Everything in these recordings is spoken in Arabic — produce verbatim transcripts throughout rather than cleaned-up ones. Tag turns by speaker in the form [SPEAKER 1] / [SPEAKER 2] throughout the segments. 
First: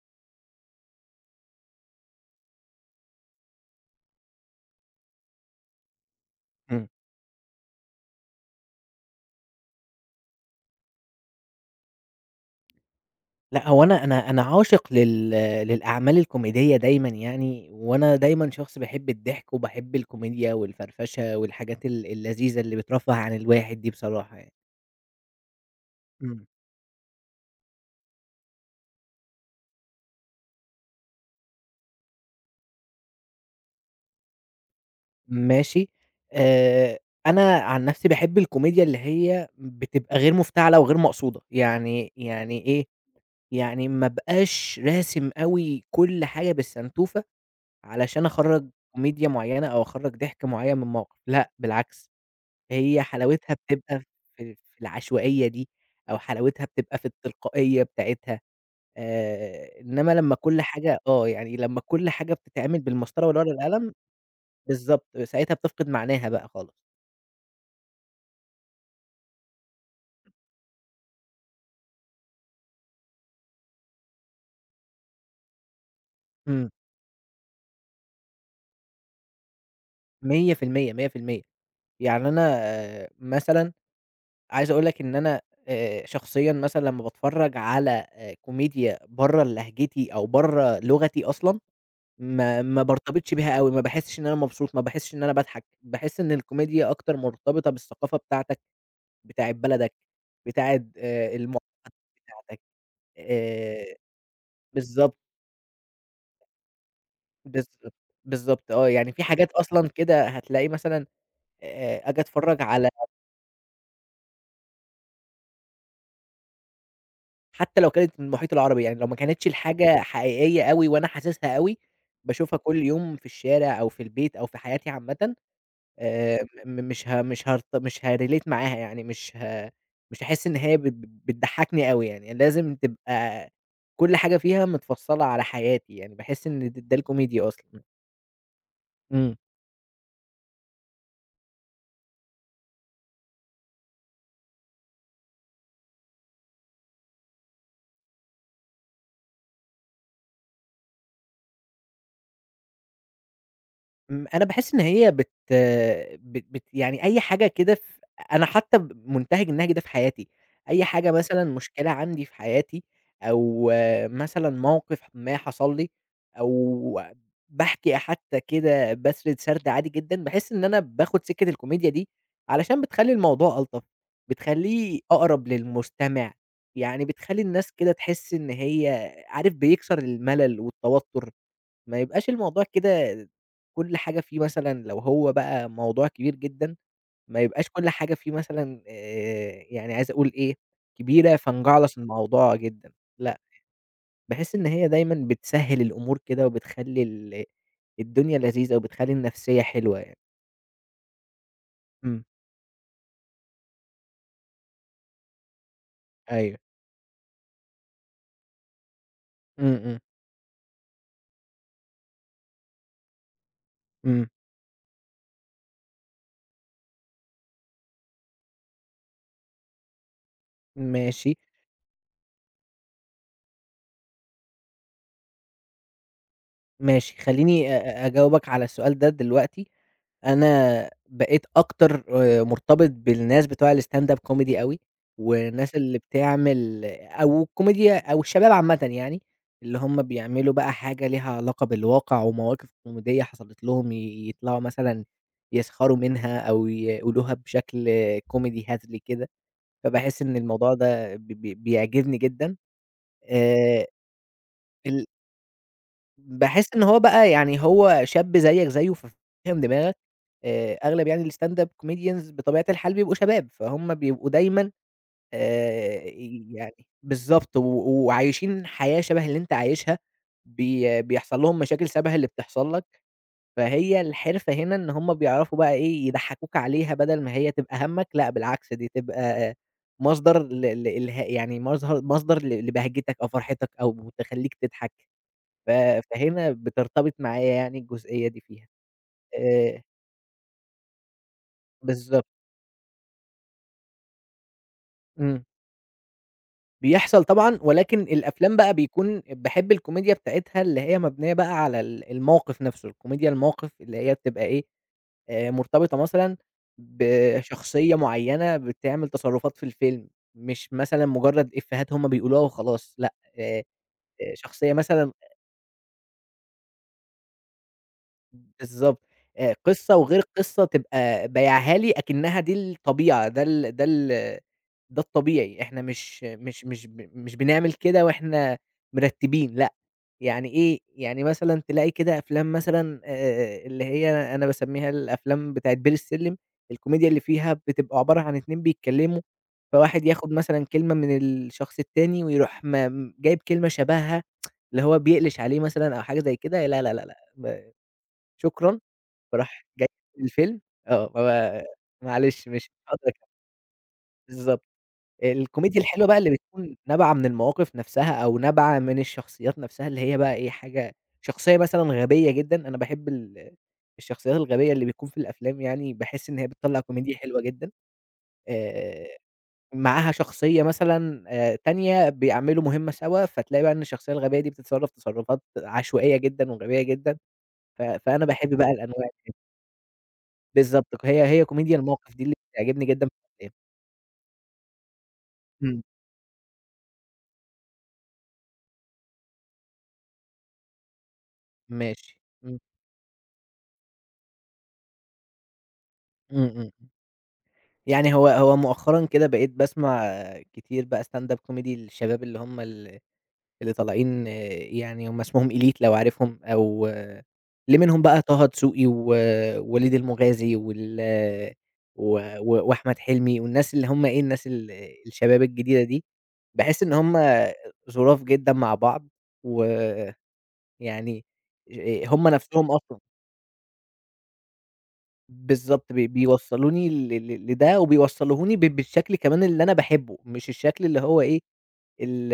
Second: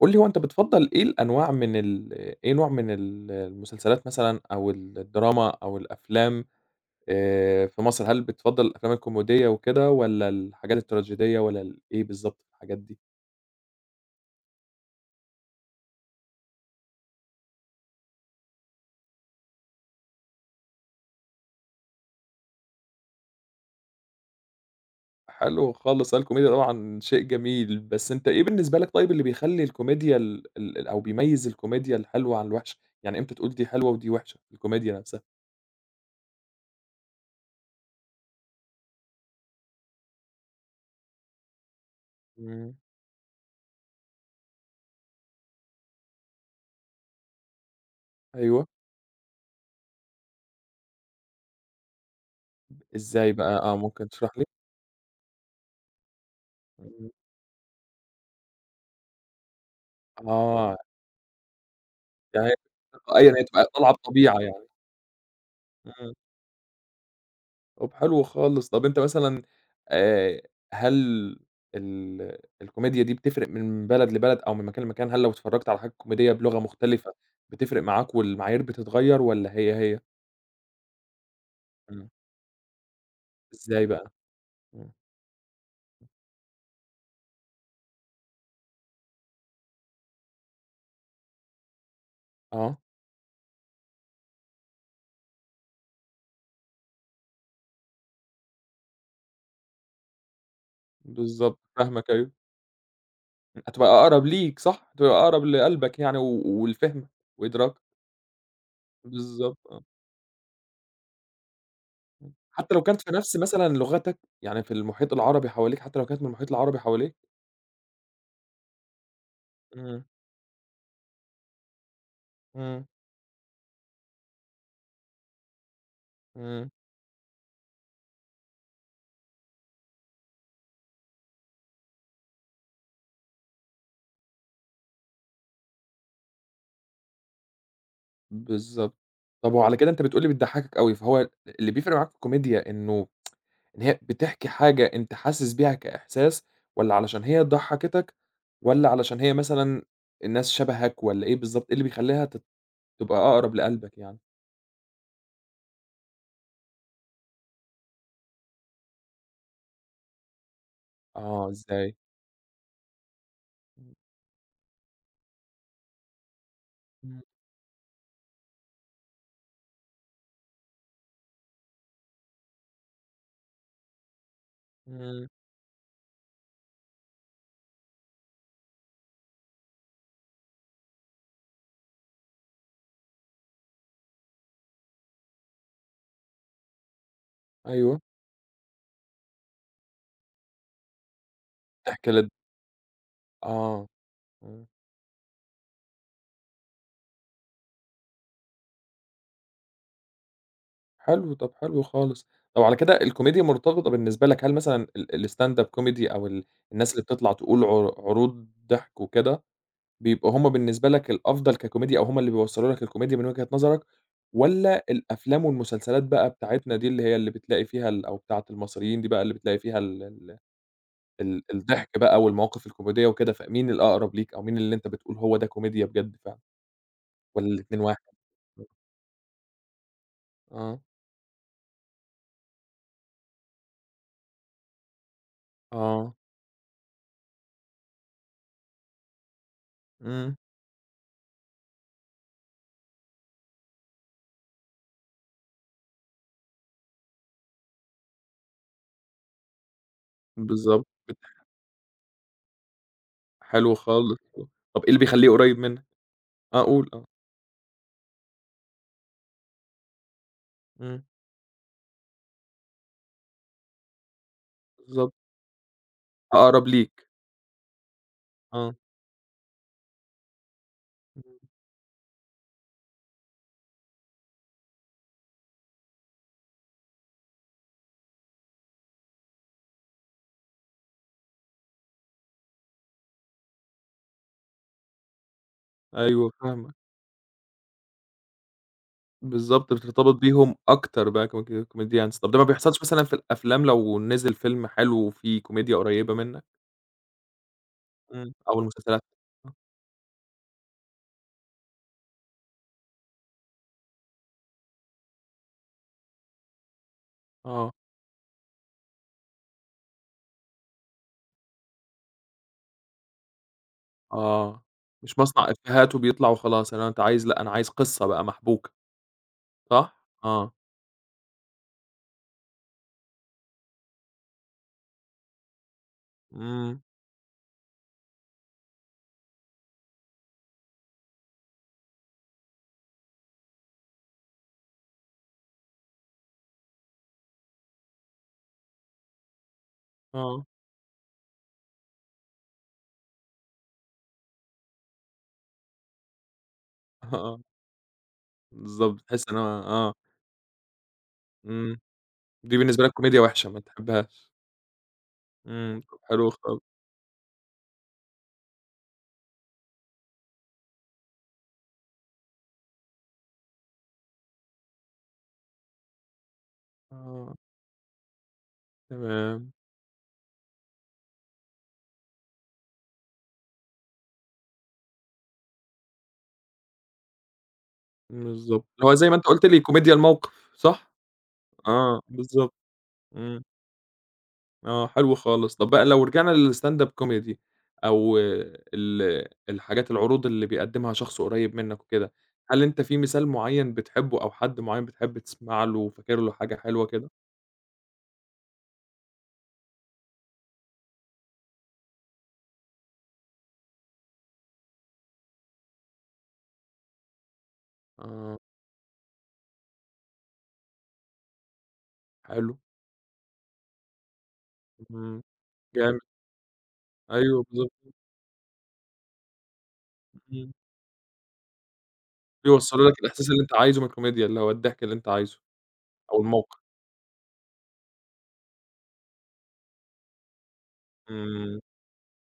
[SPEAKER 1] قُل لي هو أنت بتفضّل إيه الأنواع من ال إيه نوع من ال المسلسلات مثلًا أو الدراما أو الأفلام
[SPEAKER 2] إمم.
[SPEAKER 1] آآ في مصر؟ هل بتفضّل الأفلام الكوميدية وكده والّا الحاجات التراجيدية والّا ال إيه بالضبط في الحاجات دي؟
[SPEAKER 2] لأ، هو أنا أنا أنا عاشق لل للأعمال الكوميدية دايمًا يعني، وأنا دايمًا شخص باحب الضحك وباحب الكوميديا والفرفشة والحاجات ال اللذيذة اللي بترفّه عن الواحد دي بصراحة يعني.
[SPEAKER 1] حلو خالص، آه
[SPEAKER 2] إمم.
[SPEAKER 1] الكوميديا طبعًا شيء جميل، بس أنت إيه بالنسبة لك طيب اللي بيخلّي الكوميديا ال ال أو بيميّز الكوميديا الحلوة عن الوحشة؟ يعني إمتى تقول دي حلوة ودي وحشة في الكوميديا نفسها؟
[SPEAKER 2] ماشي. آآ أنا عن نَفْسي باحب الكوميديا اللي هي بتبقى غير مفتعلة وغير مقصودة، يعني يعني
[SPEAKER 1] إمم،
[SPEAKER 2] إيه، يعني ما ابقاش راسم أوي كل حاجة بالسنتوفة علشان
[SPEAKER 1] أيوه،
[SPEAKER 2] أخرّج كوميديا معيّنة أو أخرّج ضحك معيّن من موقف، لأ بالعكس. هي
[SPEAKER 1] إزاي
[SPEAKER 2] حلاوتها
[SPEAKER 1] بقى؟ آه،
[SPEAKER 2] بتبقى
[SPEAKER 1] ممكن تشرح لي؟
[SPEAKER 2] في في العشوائية دي، أو حلاوتها بتبقى في
[SPEAKER 1] إمم،
[SPEAKER 2] التلقائية بتاعتها. آآ، إنما لمّا كل
[SPEAKER 1] آه،
[SPEAKER 2] حاجة آه، يعني لمّا كل حاجة
[SPEAKER 1] يعني هي
[SPEAKER 2] بتتعمل بالمسطرة
[SPEAKER 1] تلقائيًا هي
[SPEAKER 2] والورقة
[SPEAKER 1] تبقى طالعة
[SPEAKER 2] والقلم.
[SPEAKER 1] بطبيعة يعني.
[SPEAKER 2] بالضبط، ساعتها بتفقد
[SPEAKER 1] إمم.
[SPEAKER 2] معناها بقى خالص.
[SPEAKER 1] طب حلو خالص. طب أنت مثلًا آآ هل ال الكوميديا دي بتفرق من بلد لبلد أو من مكان لمكان؟ هل لو اتفرّجت على حاجة كوميدية بلغة
[SPEAKER 2] إمم،
[SPEAKER 1] مختلفة بتفرق معاك والمعايير بتتغيّر والّا هي، هي؟
[SPEAKER 2] مية في المية، مية بالمية.
[SPEAKER 1] إمم.
[SPEAKER 2] يعني أنا آه، مثلًا
[SPEAKER 1] إزاي بقى؟
[SPEAKER 2] عايز أقول
[SPEAKER 1] إمم.
[SPEAKER 2] لك إن أنا آآ، شخصيًا مثلًا لمّا باتفرّج على آآ، كوميديا برّه لهجتي أو برّه لغتي أصلًا ما
[SPEAKER 1] آه،
[SPEAKER 2] ما بارتبطش بيها أوي، ما باحسّش إن أنا مبسوط، ما باحسّش إن أنا باضحك، باحس إن الكوميديا أكتر مرتبطة بالثقافة بتاعتك، بتاعة بلدك، بتاعة آآ
[SPEAKER 1] بالضبط،
[SPEAKER 2] المعتقد
[SPEAKER 1] فاهمك أيوه.
[SPEAKER 2] بتاعتك.
[SPEAKER 1] هتبقى
[SPEAKER 2] آآ
[SPEAKER 1] أقرب ليك صح؟ هتبقى
[SPEAKER 2] بالضبط،
[SPEAKER 1] أقرب لقلبك يعني و ولفهمك وإدراكك.
[SPEAKER 2] بالضبط، بالضبط آه. يعني في حاجات
[SPEAKER 1] بالضبط آه.
[SPEAKER 2] أصلًا كده هتلاقي مثلًا آآ آجي أتفرّج
[SPEAKER 1] حتى لو
[SPEAKER 2] على
[SPEAKER 1] كانت في نفس مثلًا لغتك، يعني في المحيط العربي حواليك، حتى لو كانت من المحيط العربي حواليك؟
[SPEAKER 2] حتى لو كانت من المحيط العربي، يعني لو ما كانتش الحاجة
[SPEAKER 1] إمم،
[SPEAKER 2] حقيقية أوي وأنا حاسسها أوي، باشوفها كل
[SPEAKER 1] إمم،
[SPEAKER 2] يوم في الشارع أو في البيت أو في حياتي عامةً. آآ
[SPEAKER 1] إمم.
[SPEAKER 2] م مش ه مش هارت مش هاريليت معاها يعني مش ه مش هاحس إن هي بت بتضحّكني أوي يعني، لازم تبقى كل حاجة فيها متفصّلة على حياتي يعني، باحس إن د ده الكوميديا أصلًا.
[SPEAKER 1] بالضبط.
[SPEAKER 2] إمم.
[SPEAKER 1] طب وعلى كده أنت بتقول لي بتضحّكك أوي، فهو اللي بيفرق معاك في الكوميديا إنه إن هي بتحكي حاجة أنت حاسس بيها كإحساس والّا علشان هي ضحّكتك والّا علشان هي مثلًا الناس شبهك والّا إيه بالضبط، إيه اللي بيخلّيها ت تبقى أقرب لقلبك يعني؟
[SPEAKER 2] إمم، أنا باحس إن هي بت بت بت يعني أي حاجة كده ف أنا حتى ب مُنتهج النهج ده في حياتي. أي حاجة مثلًا
[SPEAKER 1] آه،
[SPEAKER 2] مشكلة
[SPEAKER 1] إزاي؟
[SPEAKER 2] عندي في حياتي أو آه، مثلًا موقف ما حصل لي أو
[SPEAKER 1] إمم،
[SPEAKER 2] باحكي حتى كده باسرد سرد عادي جدًا، باحس إن أنا باخد سكة الكوميديا دي علشان بتخلّي الموضوع ألطف، بتخلّيه
[SPEAKER 1] إمم،
[SPEAKER 2] أقرب للمستمع، يعني بتخلّي الناس كده تحس إن هي عارف بيكسر الملل والتوتر. ما يبقاش الموضوع كده كل حاجة فيه مثلًا لو هو بقى موضوع كبير جدًا، ما يبقاش كل
[SPEAKER 1] أيوه،
[SPEAKER 2] حاجة فيه مثلًا آآ يعني عايز أقول إيه، كبيرة فنجعلص
[SPEAKER 1] تحكي لل
[SPEAKER 2] الموضوع جدًا. لأ،
[SPEAKER 1] آه،
[SPEAKER 2] باحس إن
[SPEAKER 1] إمم،
[SPEAKER 2] هي دايمًا بتسهِّل الأمور كده وبتخلّي ال الدنيا لذيذة وبتخلّي النفسية حلوة يعني.
[SPEAKER 1] حلو، طب حلو
[SPEAKER 2] إمم.
[SPEAKER 1] خالص. طب على كده الكوميديا مرتبطة بالنسبة لك، هل مثلًا ال الstand up comedy أو ال
[SPEAKER 2] أيوه.
[SPEAKER 1] الناس اللي بتطلع تقول عر عروض ضحك وكده
[SPEAKER 2] إمم، إمم،
[SPEAKER 1] بيبقوا هم بالنسبة لك الأفضل ككوميديا أو هم اللي بيوصّلوا لك الكوميديا من وجهة نظرك،
[SPEAKER 2] إمم.
[SPEAKER 1] والّا الأفلام والمسلسلات بقى بتاعتنا دي اللي هي اللي بتلاقي فيها ال أو بتاعة المصريين دي بقى اللي بتلاقي فيها ال ال
[SPEAKER 2] ماشي.
[SPEAKER 1] ال الضحك بقى والمواقف الكوميدية وكده، فمين الأقرب ليك أو مين اللي أنت بتقول هو ده كوميديا بجد فعلًا
[SPEAKER 2] ماشي.
[SPEAKER 1] والّا
[SPEAKER 2] خلّيني
[SPEAKER 1] الاتنين واحد؟
[SPEAKER 2] أ أ أجاوبك على السؤال ده دلوقتي.
[SPEAKER 1] آه،
[SPEAKER 2] أنا بقيت أكتر آآ مرتبط بالناس بتوع الstand up comedy أوي، والناس اللي
[SPEAKER 1] آه،
[SPEAKER 2] بتعمل أو الكوميديا أو الشباب عامةً يعني، اللي هم
[SPEAKER 1] إمم،
[SPEAKER 2] بيعملوا بقى حاجة ليها علاقة بالواقع ومواقف كوميدية حصلت لهم، ي يطلعوا مثلًا يسخروا منها أو يقولوها بشكل كوميدي هزلي كده، فباحس إن الموضوع
[SPEAKER 1] بالضبط
[SPEAKER 2] ده
[SPEAKER 1] بت
[SPEAKER 2] ب ب بيعجبني جدًا.
[SPEAKER 1] حلو
[SPEAKER 2] آآ
[SPEAKER 1] خالص، طب إيه اللي
[SPEAKER 2] ال
[SPEAKER 1] بيخلّيه قريب منك؟
[SPEAKER 2] باحس إن
[SPEAKER 1] اقول آه قُل،
[SPEAKER 2] هو
[SPEAKER 1] آه،
[SPEAKER 2] بقى يعني هو شاب زيّك زيّه ففاهم دماغك. آآ
[SPEAKER 1] إمم،
[SPEAKER 2] أغلب يعني الstand up comedians بطبيعة الحال بيبقوا شباب، فهُم بيبقوا دايمًا
[SPEAKER 1] بالضبط،
[SPEAKER 2] آآ
[SPEAKER 1] أقرب
[SPEAKER 2] يعني
[SPEAKER 1] ليك،
[SPEAKER 2] بالضبط، و وعايشين
[SPEAKER 1] آه،
[SPEAKER 2] حياة شبه اللي أنت عايشها، بي
[SPEAKER 1] إمم،
[SPEAKER 2] بيحصل لهم مشاكل شبه اللي بتحصل لك، فهي الحرفة هنا إن هُم بيعرفوا بقى إيه، يضحّكوك عليها بدل ما هي تبقى هَمّك، لأ بالعكس دي تبقى مصدر ل لإلها يعني مظهر مصدر ل لبهجتك أو فرحتك أو تخلّيك تضحك. ف
[SPEAKER 1] أيوه
[SPEAKER 2] فهنا
[SPEAKER 1] فاهمك.
[SPEAKER 2] بترتبط معايا يعني الجزئية دي فيها.
[SPEAKER 1] بالضبط،
[SPEAKER 2] آآ
[SPEAKER 1] بترتبط بيهم أكتر بقى كم ك كcomedians.
[SPEAKER 2] بالضبط.
[SPEAKER 1] طب ده ما بيحصلش مثلًا في الأفلام لو نزل فيلم حلو وفيه
[SPEAKER 2] إمم.
[SPEAKER 1] كوميديا قريبة منك،
[SPEAKER 2] بيحصل طبعًا، ولكن
[SPEAKER 1] إمم.
[SPEAKER 2] الأفلام
[SPEAKER 1] أو
[SPEAKER 2] بقى
[SPEAKER 1] المسلسلات؟
[SPEAKER 2] بيكون باحب الكوميديا بتاعتها اللي هي مبنية بقى على ال الموقف نفسه، الكوميديا الموقف اللي هي بتبقى إيه، آآ مرتبطة مثلًا
[SPEAKER 1] آه،
[SPEAKER 2] بشخصية معيّنة بتعمل تصرفات في الفيلم، مش مثلًا مجرد إفيهات هم بيقولوها وخلاص. لأ، آآ
[SPEAKER 1] آه،
[SPEAKER 2] شخصية مثلًا
[SPEAKER 1] مش مصنع إفيهات وبيطلع وخلاص، إنما أنت عايز لأ، أنا عايز قصة بقى محبوكة،
[SPEAKER 2] بالضبط. آآ
[SPEAKER 1] صح؟
[SPEAKER 2] قصة وغير
[SPEAKER 1] آه،
[SPEAKER 2] قصة تبقى بايعها لي أكنها دي الطبيعة، ده ال ده ال ده الطبيعي، إحنا مش مش
[SPEAKER 1] إمم،
[SPEAKER 2] مش ب مش بنعمل كده وإحنا مرتّبين لأ. يعني إيه، يعني مثلًا تلاقي كده أفلام مثلًا آآ اللي هي أنا باسميها الأفلام بتاعة بير السلِّم، الكوميديا اللي فيها بتبقى عبارة عن اتنين بيتكلّموا، فواحد ياخد
[SPEAKER 1] آه،
[SPEAKER 2] مثلًا كلمة من الشخص التاني ويروح م جايب كلمة شبهها، اللي هو بيقلش عليه مثلًا أو حاجة زي كده. لا، لا، لا، لأ،
[SPEAKER 1] آه،
[SPEAKER 2] ب شكرًا.
[SPEAKER 1] بالضبط، تحس إن هو
[SPEAKER 2] فراح جاي
[SPEAKER 1] آه،
[SPEAKER 2] قافل الفيلم، آه، ما
[SPEAKER 1] إمم،
[SPEAKER 2] معلش
[SPEAKER 1] دي
[SPEAKER 2] مش
[SPEAKER 1] بالنسبة لك
[SPEAKER 2] هاقدر
[SPEAKER 1] كوميديا
[SPEAKER 2] أكمّل.
[SPEAKER 1] وحشة ما تحبهاش،
[SPEAKER 2] بالضبط.
[SPEAKER 1] إمم،
[SPEAKER 2] الكوميديا
[SPEAKER 1] طب
[SPEAKER 2] الحلوة بقى اللي
[SPEAKER 1] حلو خالص،
[SPEAKER 2] بتكون نابعة من المواقف نفسها أو نابعة من الشخصيات نفسها اللي هي بقى إيه، حاجة شخصية مثلًا غبية جدًا، أنا باحب ال الشخصيات الغبية اللي بتكون في الأفلام يعني، باحس إن هي بتطلّع كوميديا
[SPEAKER 1] آه،
[SPEAKER 2] حلوة جدًا. آآ،
[SPEAKER 1] تمام،
[SPEAKER 2] معاها شخصية مثلًا آآ، تانية بيعملوا مهمة سوا، فتلاقي بقى إن الشخصية الغبية دي بتتصرّف تصرّفات عشوائية جدًا وغبية جدًا، ف فأنا باحب
[SPEAKER 1] بالضبط،
[SPEAKER 2] بقى
[SPEAKER 1] اللي هو
[SPEAKER 2] الأنواع.
[SPEAKER 1] زي ما أنت قُلت لي كوميديا الموقف،
[SPEAKER 2] بالضبط،
[SPEAKER 1] صح؟
[SPEAKER 2] هي هي كوميديا
[SPEAKER 1] آه،
[SPEAKER 2] الموقف دي اللي
[SPEAKER 1] بالضبط.
[SPEAKER 2] بتعجبني جدًا في
[SPEAKER 1] إمم.
[SPEAKER 2] الأفلام.
[SPEAKER 1] آه، حلو خالص. طب
[SPEAKER 2] إمم.
[SPEAKER 1] بقى لو رجعنا للstand up comedy أو ال الحاجات العروض اللي بيقدّمها شخص قريب منّك وكده،
[SPEAKER 2] ماشي، إمم،
[SPEAKER 1] هل أنت في مثال معيّن بتحبّه أو حد معيّن بتحب تسمع له وفاكر له
[SPEAKER 2] إمم،
[SPEAKER 1] حاجة
[SPEAKER 2] إمم.
[SPEAKER 1] حلوة كده؟
[SPEAKER 2] يعني هو هو مؤخرًا كده بقيت باسمع كتير بقى stand up comedy للشباب اللي هم ال اللي طالعين. يعني هم اسمهم elite لو عارفهم، أو اللي منهم بقى
[SPEAKER 1] آه،
[SPEAKER 2] طه دسوقي ووليد المغازي وال و
[SPEAKER 1] حلو،
[SPEAKER 2] و وأحمد حلمي والناس اللي هم إيه، الناس ال
[SPEAKER 1] إمم،
[SPEAKER 2] الشباب الجديدة
[SPEAKER 1] جامد،
[SPEAKER 2] دي. باحس إن هم
[SPEAKER 1] أيوه بالضبط،
[SPEAKER 2] ظراف جدًا مع بعض، ويعني
[SPEAKER 1] إمم،
[SPEAKER 2] ج هم نفسهم
[SPEAKER 1] بيوصّلوا
[SPEAKER 2] أصلًا
[SPEAKER 1] لك الإحساس اللي أنت عايزه من الكوميديا، اللي هو الضحك اللي أنت عايزه
[SPEAKER 2] بالضبط، بي
[SPEAKER 1] أو الموقف،
[SPEAKER 2] بيوصّلوني ل ل لده وبيوصّلوهوني ب بالشكل كمان اللي أنا باحبه، مش الشكل اللي هو إيه،
[SPEAKER 1] إمم،
[SPEAKER 2] ال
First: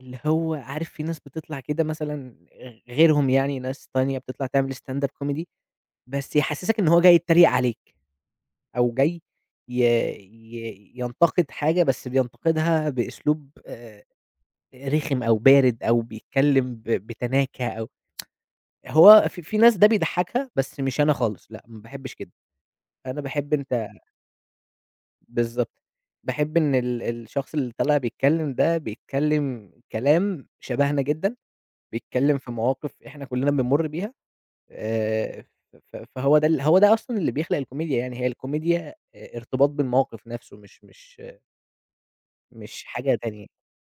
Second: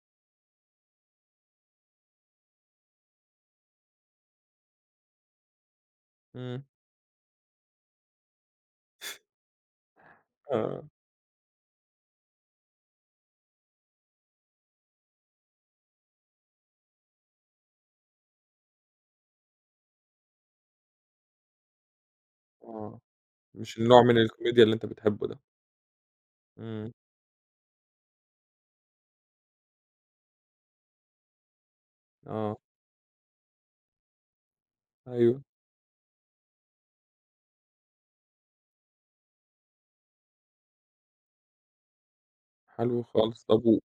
[SPEAKER 2] اللي هو عارف في ناس بتطلع كده مثلًا غ غيرهم يعني ناس تانية بتطلع تعمل stand up comedy بس
[SPEAKER 1] إمم،
[SPEAKER 2] يحسّسك إن هو جاي يتريق عليك أو جاي ي
[SPEAKER 1] آه،
[SPEAKER 2] ي ينتقد حاجة بس بينتقدها بأسلوب آآ رخم أو بارد أو بيتكلّم ب بتناكة أو هو في في ناس ده بيضحّكها بس مش أنا خالص لأ، ما باحبّش كده.
[SPEAKER 1] آه،
[SPEAKER 2] أنا باحب
[SPEAKER 1] مش
[SPEAKER 2] أنت
[SPEAKER 1] النوع من الكوميديا اللي أنت بتحبّه ده،
[SPEAKER 2] بالضبط. باحب إن
[SPEAKER 1] إمم،
[SPEAKER 2] ال الشخص اللي طالع بيتكلّم ده، بيتكلّم كلام شبهنا جدًا، بيتكلّم في
[SPEAKER 1] آه،
[SPEAKER 2] مواقف إحنا كُلّنا بنمُر بيها.
[SPEAKER 1] أيوه،
[SPEAKER 2] آآ، ف فهو ده ال هو ده أصلًا اللي بيخلق الكوميديا يعني، هي الكوميديا آآ ارتباط بالموقف نَفْسه مش مش مش
[SPEAKER 1] حلو
[SPEAKER 2] حاجة
[SPEAKER 1] خالص.
[SPEAKER 2] تانية.
[SPEAKER 1] طب و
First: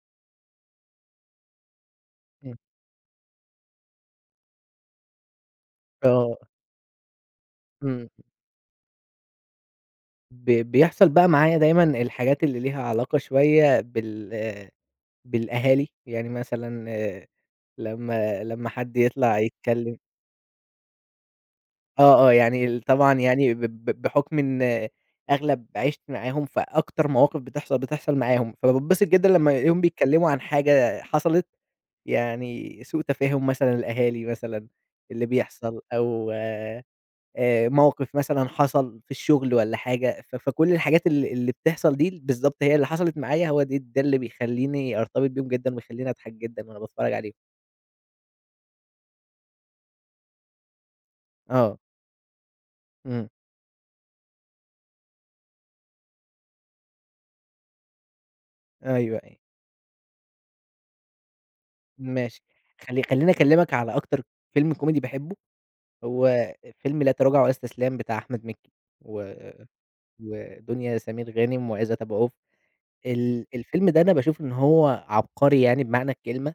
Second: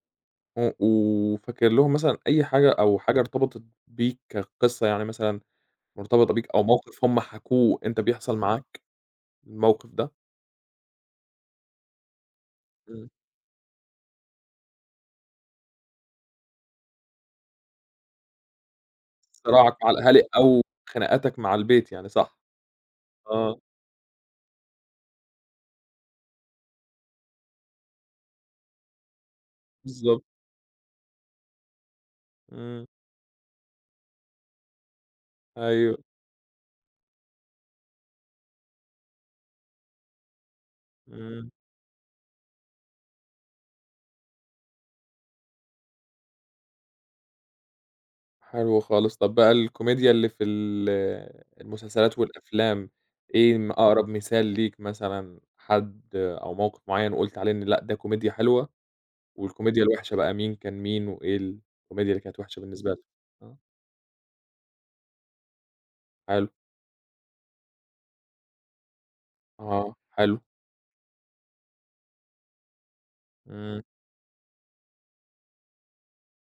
[SPEAKER 1] و وفاكر لهم مثلًا أي
[SPEAKER 2] إمم.
[SPEAKER 1] حاجة أو حاجة ارتبطت بيك كقصة، يعني مثلًا مرتبطة
[SPEAKER 2] آه.
[SPEAKER 1] بيك أو موقف هم حكوه أنت
[SPEAKER 2] إمم.
[SPEAKER 1] بيحصل معاك الموقف ده؟
[SPEAKER 2] ب بيحصل بقى معايا دايمًا الحاجات اللي ليها
[SPEAKER 1] إمم.
[SPEAKER 2] علاقة شوية بال آه، بالأهالي، يعني مثلًا آه، لمّا لمّا حد يطلع
[SPEAKER 1] صراعك مع
[SPEAKER 2] يتكلّم.
[SPEAKER 1] الأهالي أو خناقاتك مع البيت يعني
[SPEAKER 2] آه، آه،
[SPEAKER 1] صح؟
[SPEAKER 2] يعني ال طبعًا يعني
[SPEAKER 1] آه،
[SPEAKER 2] ب ب بحُكم إن أغلب عِشت معاهم، فأكتر مواقف بتحصل، بتحصل معاهم، فباتبسط جدًا لمّا ألاقيهم
[SPEAKER 1] بالضبط.
[SPEAKER 2] بيتكلّموا عن حاجة حصلت، يعني
[SPEAKER 1] إمم.
[SPEAKER 2] سوء تفاهم مثلًا الأهالي مثلًا اللي بيحصل
[SPEAKER 1] أيوه.
[SPEAKER 2] أو آآ موقِف مثلًا حصل في الشُغل والّا حاجة، ف فكل الحاجات ال
[SPEAKER 1] إمم.
[SPEAKER 2] اللي بتحصل دي بالضبط هي اللي حصلت معايا، هو دي ده اللي بيخلّيني أرتبط بيهم جدًا ويخلّيني أضحك جدًا وأنا باتفرّج عليهم.
[SPEAKER 1] حلو خالص. طب بقى الكوميديا اللي في ال
[SPEAKER 2] آه،
[SPEAKER 1] المسلسلات والأفلام،
[SPEAKER 2] إمم،
[SPEAKER 1] إيه م أقرب مثال ليك مثلًا حد أو موقف معيّن وقُلت عليه إن لأ، ده كوميديا حلوة؟
[SPEAKER 2] أيوه، أيوه.
[SPEAKER 1] والكوميديا الوحشة بقى مين كان مين، وإيه الكوميديا اللي كانت
[SPEAKER 2] ماشي.
[SPEAKER 1] وحشة بالنسبة لك؟
[SPEAKER 2] خلّي خلّيني
[SPEAKER 1] آه،
[SPEAKER 2] أكلّمك على أكتر فيلم كوميدي باحبه،
[SPEAKER 1] حلو،
[SPEAKER 2] هو فيلم لا تراجع ولا استسلام بتاع أحمد مكي و
[SPEAKER 1] آه، حلو،
[SPEAKER 2] ودنيا سمير غانم وعزت أبو عوف. ال
[SPEAKER 1] إمم،
[SPEAKER 2] الفيلم ده أنا باشوف إن هو عبقري يعني بمعنى الكلمة.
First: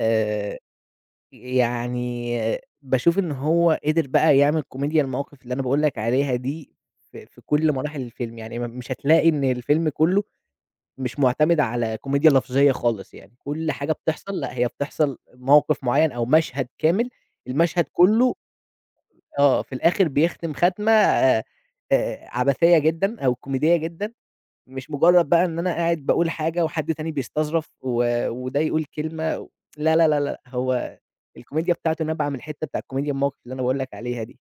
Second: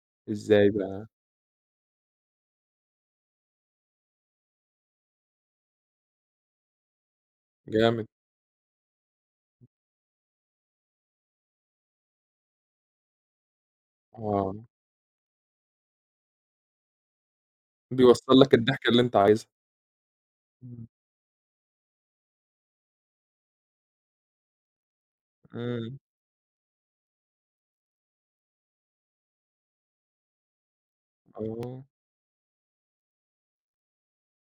[SPEAKER 2] آآ
[SPEAKER 1] إزاي بقى؟
[SPEAKER 2] يعني باشوف إن هو قدر بقى يعمل كوميديا المواقف اللي أنا باقول لك عليها دي في في كل مراحل
[SPEAKER 1] جامد،
[SPEAKER 2] الفيلم، يعني م مش هتلاقي إن الفيلم كُلّه مش مُعتمد على كوميديا لفظية خالص يعني، كل حاجة بتحصل. لأ،
[SPEAKER 1] آه،
[SPEAKER 2] هي بتحصل موقف معيّن أو مشهد كامل، المشهد كلّه
[SPEAKER 1] بيوصّل لك الضحكة اللي أنت عايزها،
[SPEAKER 2] آه، في الآخر بيختم
[SPEAKER 1] إمم،
[SPEAKER 2] خاتمة آآ عبثية جدًا أو كوميدية جدًا، مش مجرّد بقى إن أنا
[SPEAKER 1] إمم،
[SPEAKER 2] قاعد باقول حاجة وحد تاني بيستظرف و وده يقول كلمة و لا، لا، لا، لأ، هو الكوميديا
[SPEAKER 1] آه،
[SPEAKER 2] بتاعته نابعة من الحتّة بتاع الكوميديا الموقف اللي أنا باقول لك عليها دي.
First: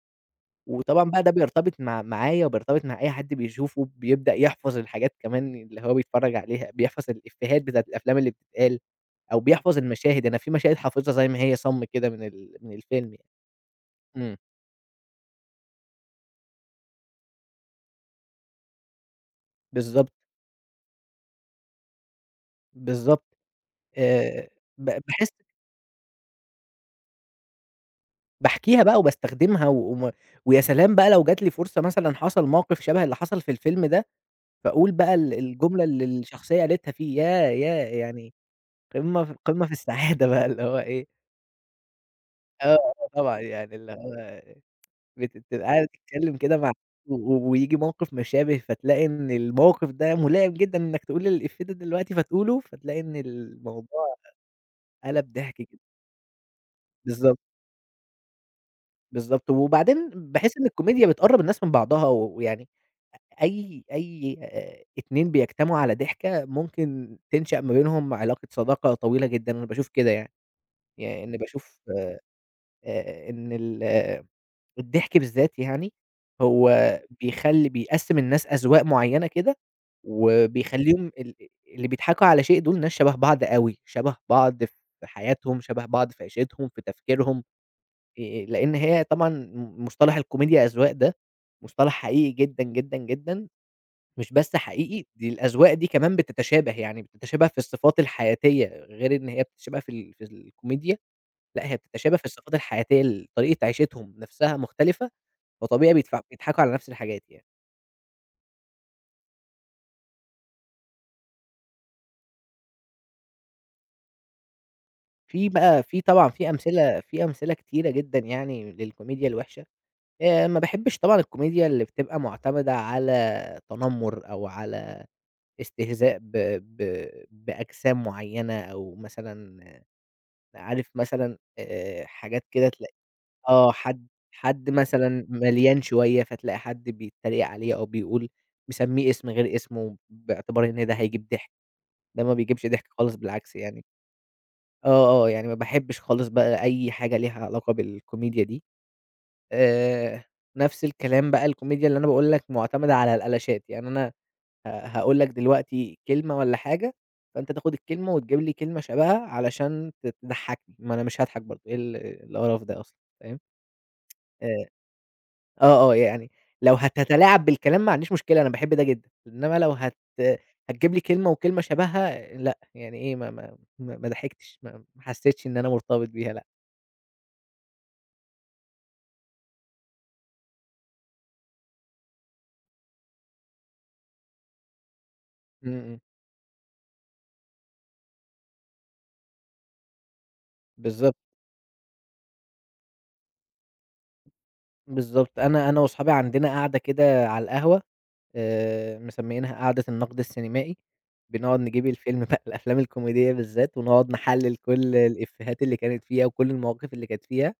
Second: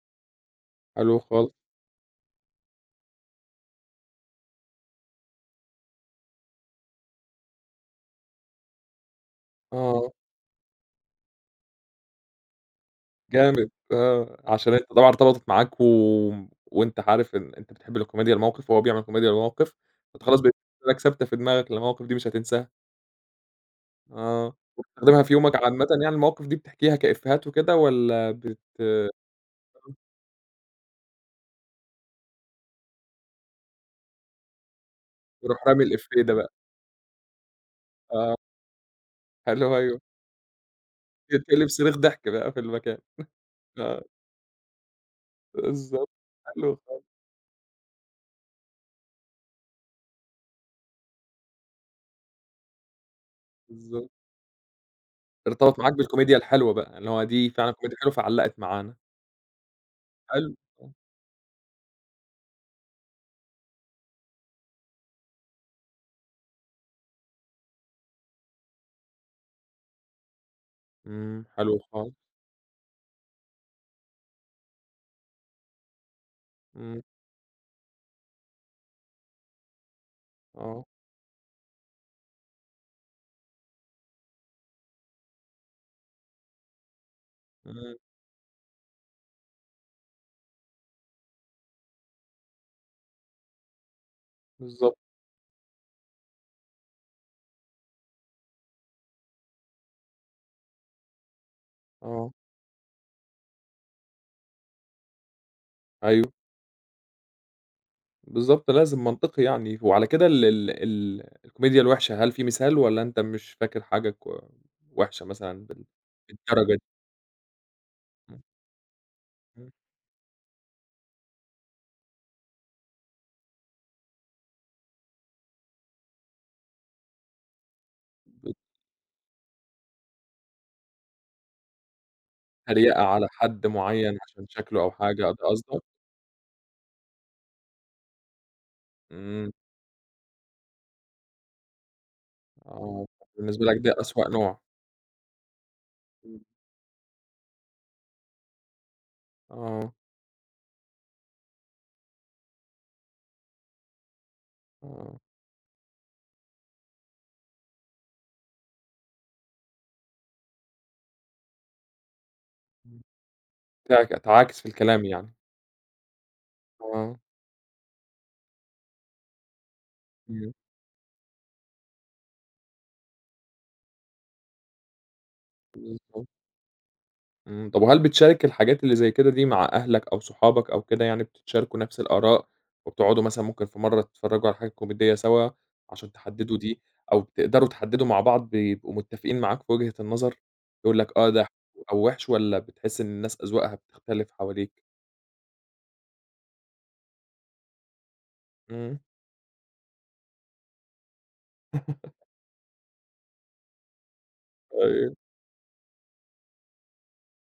[SPEAKER 2] وطبعًا
[SPEAKER 1] حلو
[SPEAKER 2] بقى ده
[SPEAKER 1] خالص،
[SPEAKER 2] بيرتبط مع معايا وبيرتبط مع أي حد بيشوفه، بيبدأ يحفظ الحاجات كمان اللي هو بيتفرّج عليها، بيحفظ الإفيهات بتاعة الأفلام اللي بتتقال، أو بيحفظ
[SPEAKER 1] آه،
[SPEAKER 2] المشاهد، أنا في مشاهد حافظها زي ما هي صَم كده من ال من الفيلم يعني.
[SPEAKER 1] جامد،
[SPEAKER 2] إمم،
[SPEAKER 1] آه، عشان أنت طبعًا ارتبطت معاك و وأنت عارف إن أنت بتحب الكوميديا الموقِف وهو بيعمل كوميديا الموقِف،
[SPEAKER 2] بالضبط،
[SPEAKER 1] فأنت خلاص بقت لك ثابتة في دماغك المواقف دي مش هتنساها،
[SPEAKER 2] بالضبط. آآ
[SPEAKER 1] آه،
[SPEAKER 2] ب
[SPEAKER 1] وبتستخدمها
[SPEAKER 2] باحس
[SPEAKER 1] في يومك عامةً يعني المواقف دي بتحكيها كإفيهات وكده والّا بت
[SPEAKER 2] باحكيها بقى وباستخدمها و وم ويا سلام بقى لو جات لي فرصة مثلًا حصل موقف شبه اللي حصل في الفيلم ده، فأقول بقى ال
[SPEAKER 1] بتروح رامي
[SPEAKER 2] الجملة اللي
[SPEAKER 1] الإفيه ده بقى؟
[SPEAKER 2] الشخصية قالتها فيه، ياه! ياه! يعني
[SPEAKER 1] آه،
[SPEAKER 2] قمة في قمة في
[SPEAKER 1] حلو أيوه،
[SPEAKER 2] السعادة بقى اللي هو إيه،
[SPEAKER 1] تتقلب صريخ ضحك بقى في
[SPEAKER 2] آه،
[SPEAKER 1] المكان،
[SPEAKER 2] آه طبعًا. يعني اللي
[SPEAKER 1] آه،
[SPEAKER 2] هو بت بتبقى قاعد
[SPEAKER 1] بالضبط،
[SPEAKER 2] تتكلّم كده مع
[SPEAKER 1] حلو خالص،
[SPEAKER 2] و و وييجي موقِف مشابه، فتلاقي إن الموقِف ده ملائم جدًا إنّك تقول الإفيه ده دلوقتي فتقوله، فتلاقي إن
[SPEAKER 1] بالضبط،
[SPEAKER 2] الموضوع قَلَب ضحك
[SPEAKER 1] ارتبط
[SPEAKER 2] كده.
[SPEAKER 1] معاك بالكوميديا الحلوة بقى، اللي هو
[SPEAKER 2] بالضبط،
[SPEAKER 1] دي فعلًا كوميديا حلوة فعلّقت معانا،
[SPEAKER 2] بالضبط. وبعدين
[SPEAKER 1] حلو،
[SPEAKER 2] باحس إن
[SPEAKER 1] آه،
[SPEAKER 2] الكوميديا بتقرّب الناس من بعضها، و ويعني أي أي آآ اتنين بيجتمعوا على ضحكة ممكن تنشأ ما بينهم علاقة صداقة طويلة جدًا، أنا باشوف كده يعني. يعني
[SPEAKER 1] إمم، حلو
[SPEAKER 2] باشوف
[SPEAKER 1] خالص،
[SPEAKER 2] آآ إن ال الضحك بالذات يعني، هو
[SPEAKER 1] إمم،
[SPEAKER 2] بيخلّي بيقسّم الناس أذواق معيّنة كده،
[SPEAKER 1] آه،
[SPEAKER 2] وبيخلّيهم ال اللي بيضحكوا على شيء دول ناس شبه بعض أوي، شبه بعض في حياتهم، شبه بعض في عيشتهم، في تفكيرهم،
[SPEAKER 1] إمم،
[SPEAKER 2] آآ، لإن هي طبعًا م مصطلح الكوميديا أذواق ده، مصطلح حقيقي جدًا، جدًا، جدًا، مش بس
[SPEAKER 1] بالضبط،
[SPEAKER 2] حقيقي دي الأذواق دي كمان بتتشابه، يعني بتتشابه في الصفات الحياتية، غير إن هي بتتشابه في ال في الكوميديا، لأ هي بتتشابه في
[SPEAKER 1] آه،
[SPEAKER 2] الصفات الحياتية ال طريقة عيشتهم نفسها مختلفة، فطبيعي بيتف
[SPEAKER 1] أيوه،
[SPEAKER 2] بيضحكوا على نفس الحاجات يعني.
[SPEAKER 1] بالضبط، لازم منطقي يعني، وعلى كده ال ال ال الكوميديا الوحشة هل في مثال والّا أنت مش فاكر حاجة كو وحشة
[SPEAKER 2] في
[SPEAKER 1] مثلًا بال
[SPEAKER 2] بقى في طبعًا في
[SPEAKER 1] بالدرجة دي؟
[SPEAKER 2] أمثلة في أمثلة كتيرة جدًا
[SPEAKER 1] إمم،
[SPEAKER 2] يعني للكوميديا الوحشة.
[SPEAKER 1] إمم،
[SPEAKER 2] آآ ما باحبش طبعًا الكوميديا اللي بتبقى مُعتمدة على تنمُّر أو على استهزاء ب ب بأجسام
[SPEAKER 1] ب
[SPEAKER 2] معيّنة أو مثلًا آه، عارف مثلًا آآ حاجات كده تلاقي
[SPEAKER 1] تريقة على حد
[SPEAKER 2] آه، حد
[SPEAKER 1] معيّن عشان
[SPEAKER 2] حد
[SPEAKER 1] شكله أو حاجة،
[SPEAKER 2] مثلًا
[SPEAKER 1] ده
[SPEAKER 2] مليان
[SPEAKER 1] قصدك؟
[SPEAKER 2] شوية، فتلاقي حد بيتريق عليه أو بيقول مسمّيه اسم
[SPEAKER 1] إمم.
[SPEAKER 2] غير اسمه باعتبار إن ده هيجيب ضحك، ده ما بيجيبش ضحك
[SPEAKER 1] آه،
[SPEAKER 2] خالص بالعكس
[SPEAKER 1] بالنسبة لك
[SPEAKER 2] يعني.
[SPEAKER 1] ده أسوأ نوع.
[SPEAKER 2] آه، آه، يعني ما باحبش خالص
[SPEAKER 1] إمم.
[SPEAKER 2] بقى أي حاجة ليها علاقة بالكوميديا دي.
[SPEAKER 1] آه،
[SPEAKER 2] آآ، نفس الكلام بقى الكوميديا اللي أنا باقول لك معتمدة على الألاشات، يعني أنا ه هاقول
[SPEAKER 1] آه.
[SPEAKER 2] لك دلوقتي كلمة والّا حاجة، فأنت تاخد الكلمة وتجيب لي كلمة شبهها علشان ت تضحّكني، ما أنا مش هاضحك برضه، إيه ال القرف ده أصلًا،
[SPEAKER 1] إمم.
[SPEAKER 2] فاهم؟
[SPEAKER 1] تعك تعاكس في
[SPEAKER 2] آآ،
[SPEAKER 1] الكلام يعني.
[SPEAKER 2] آه، آه، يعني لو
[SPEAKER 1] آه،
[SPEAKER 2] هتتلاعب بالكلام ما عنديش مشكلة، أنا باحب ده جدًا، إنما لو هت
[SPEAKER 1] إمم،
[SPEAKER 2] هتجيب لي كلمة وكلمة شبهها لأ، يعني إيه ما ما ما ما ضحكتش، ما ما حسيتش إن أنا مرتبط
[SPEAKER 1] بالضبط.
[SPEAKER 2] بيها لأ.
[SPEAKER 1] إمم، طب وهل بتشارك الحاجات اللي زي كده دي مع أهلك أو صحابك أو كده يعني بتتشاركوا نفس الآراء، وبتقعدوا مثلًا ممكن في مرة تتفرجوا على حاجة كوميدية سوا
[SPEAKER 2] إمم، إمم.
[SPEAKER 1] عشان تحددوا دي، أو بتقدروا تحددوا مع بعض بيبقوا متفقين معاك في وجهة النظر، يقول
[SPEAKER 2] بالضبط،
[SPEAKER 1] لك آه ده حلو أو وحش والّا بتحس إن الناس أذواقها بتختلف حواليك؟
[SPEAKER 2] بالضبط. أنا أنا وأصحابي عندنا قعدة كده على القهوة،
[SPEAKER 1] إمم،
[SPEAKER 2] آآ، مسميينها قعدة النقد السينمائي، بنقعد نجيب الفيلم بقى الأفلام الكوميدية بالذات، ونقعد نحلل كل
[SPEAKER 1] أيوه،
[SPEAKER 2] الإفيهات اللي كانت فيها، وكل المواقف اللي كانت فيها،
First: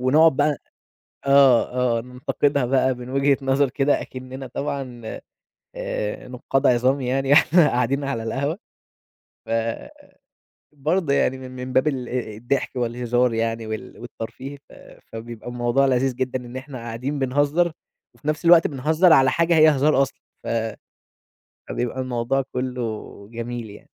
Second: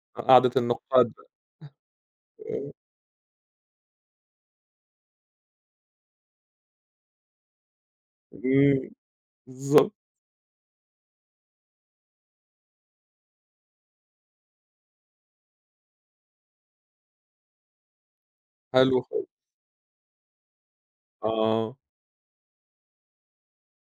[SPEAKER 2] ونقعد
[SPEAKER 1] قعدة
[SPEAKER 2] بقى
[SPEAKER 1] النقاد.
[SPEAKER 2] آه، آه، ننتقدها
[SPEAKER 1] آه،
[SPEAKER 2] بقى من وجهة نظر كده أكننا طبعًا آآ، نقاد عظام يعني، وإحنا قاعدين على القهوة
[SPEAKER 1] إمم،
[SPEAKER 2] ف
[SPEAKER 1] بالضبط.
[SPEAKER 2] برضه يعني من من باب ال الضحك والهزار يعني وال والترفيه، ف فبيبقى الموضوع لذيذ جدًا إن إحنا قاعدين بنهزر، وفي نفس الوقت
[SPEAKER 1] حلو
[SPEAKER 2] بنهزر
[SPEAKER 1] خالص،
[SPEAKER 2] على حاجة هي هزار أصلًا، ف
[SPEAKER 1] آه،
[SPEAKER 2] فبيبقى الموضوع كله جميل يعني.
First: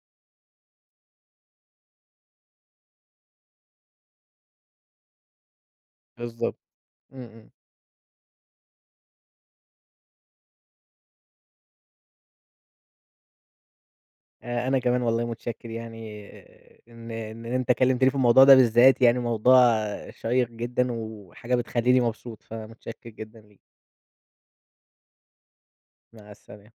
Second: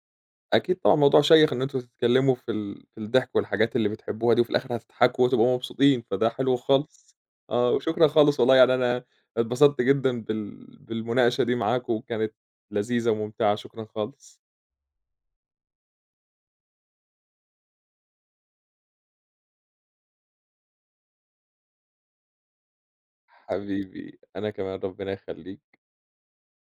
[SPEAKER 1] أكيد طبعًا موضوع شيّق إن أنتم تتكلّموا في ال في الضحك والحاجات اللي بتحبوها دي، وفي الآخر هتضحكوا وتبقوا مبسوطين، فده حلو
[SPEAKER 2] بالضبط.
[SPEAKER 1] خالص،
[SPEAKER 2] إمم، إمم.
[SPEAKER 1] آه، وشكرًا خالص والله يعني أنا اتبسطت جدًا بال بالمناقشة دي معاك، وكانت لذيذة وممتعة، شكرًا خالص.
[SPEAKER 2] آآ أنا كمان والله متشكر يعني آه، إن إن أنت كلمتني في الموضوع ده بالذات، يعني موضوع شيّق جدًا وحاجة بتخلّيني مبسوط، فمتشكر جدًا ليك.
[SPEAKER 1] حبيبي، أنا كمان ربنا يخلّيك.
[SPEAKER 2] مع السلامة.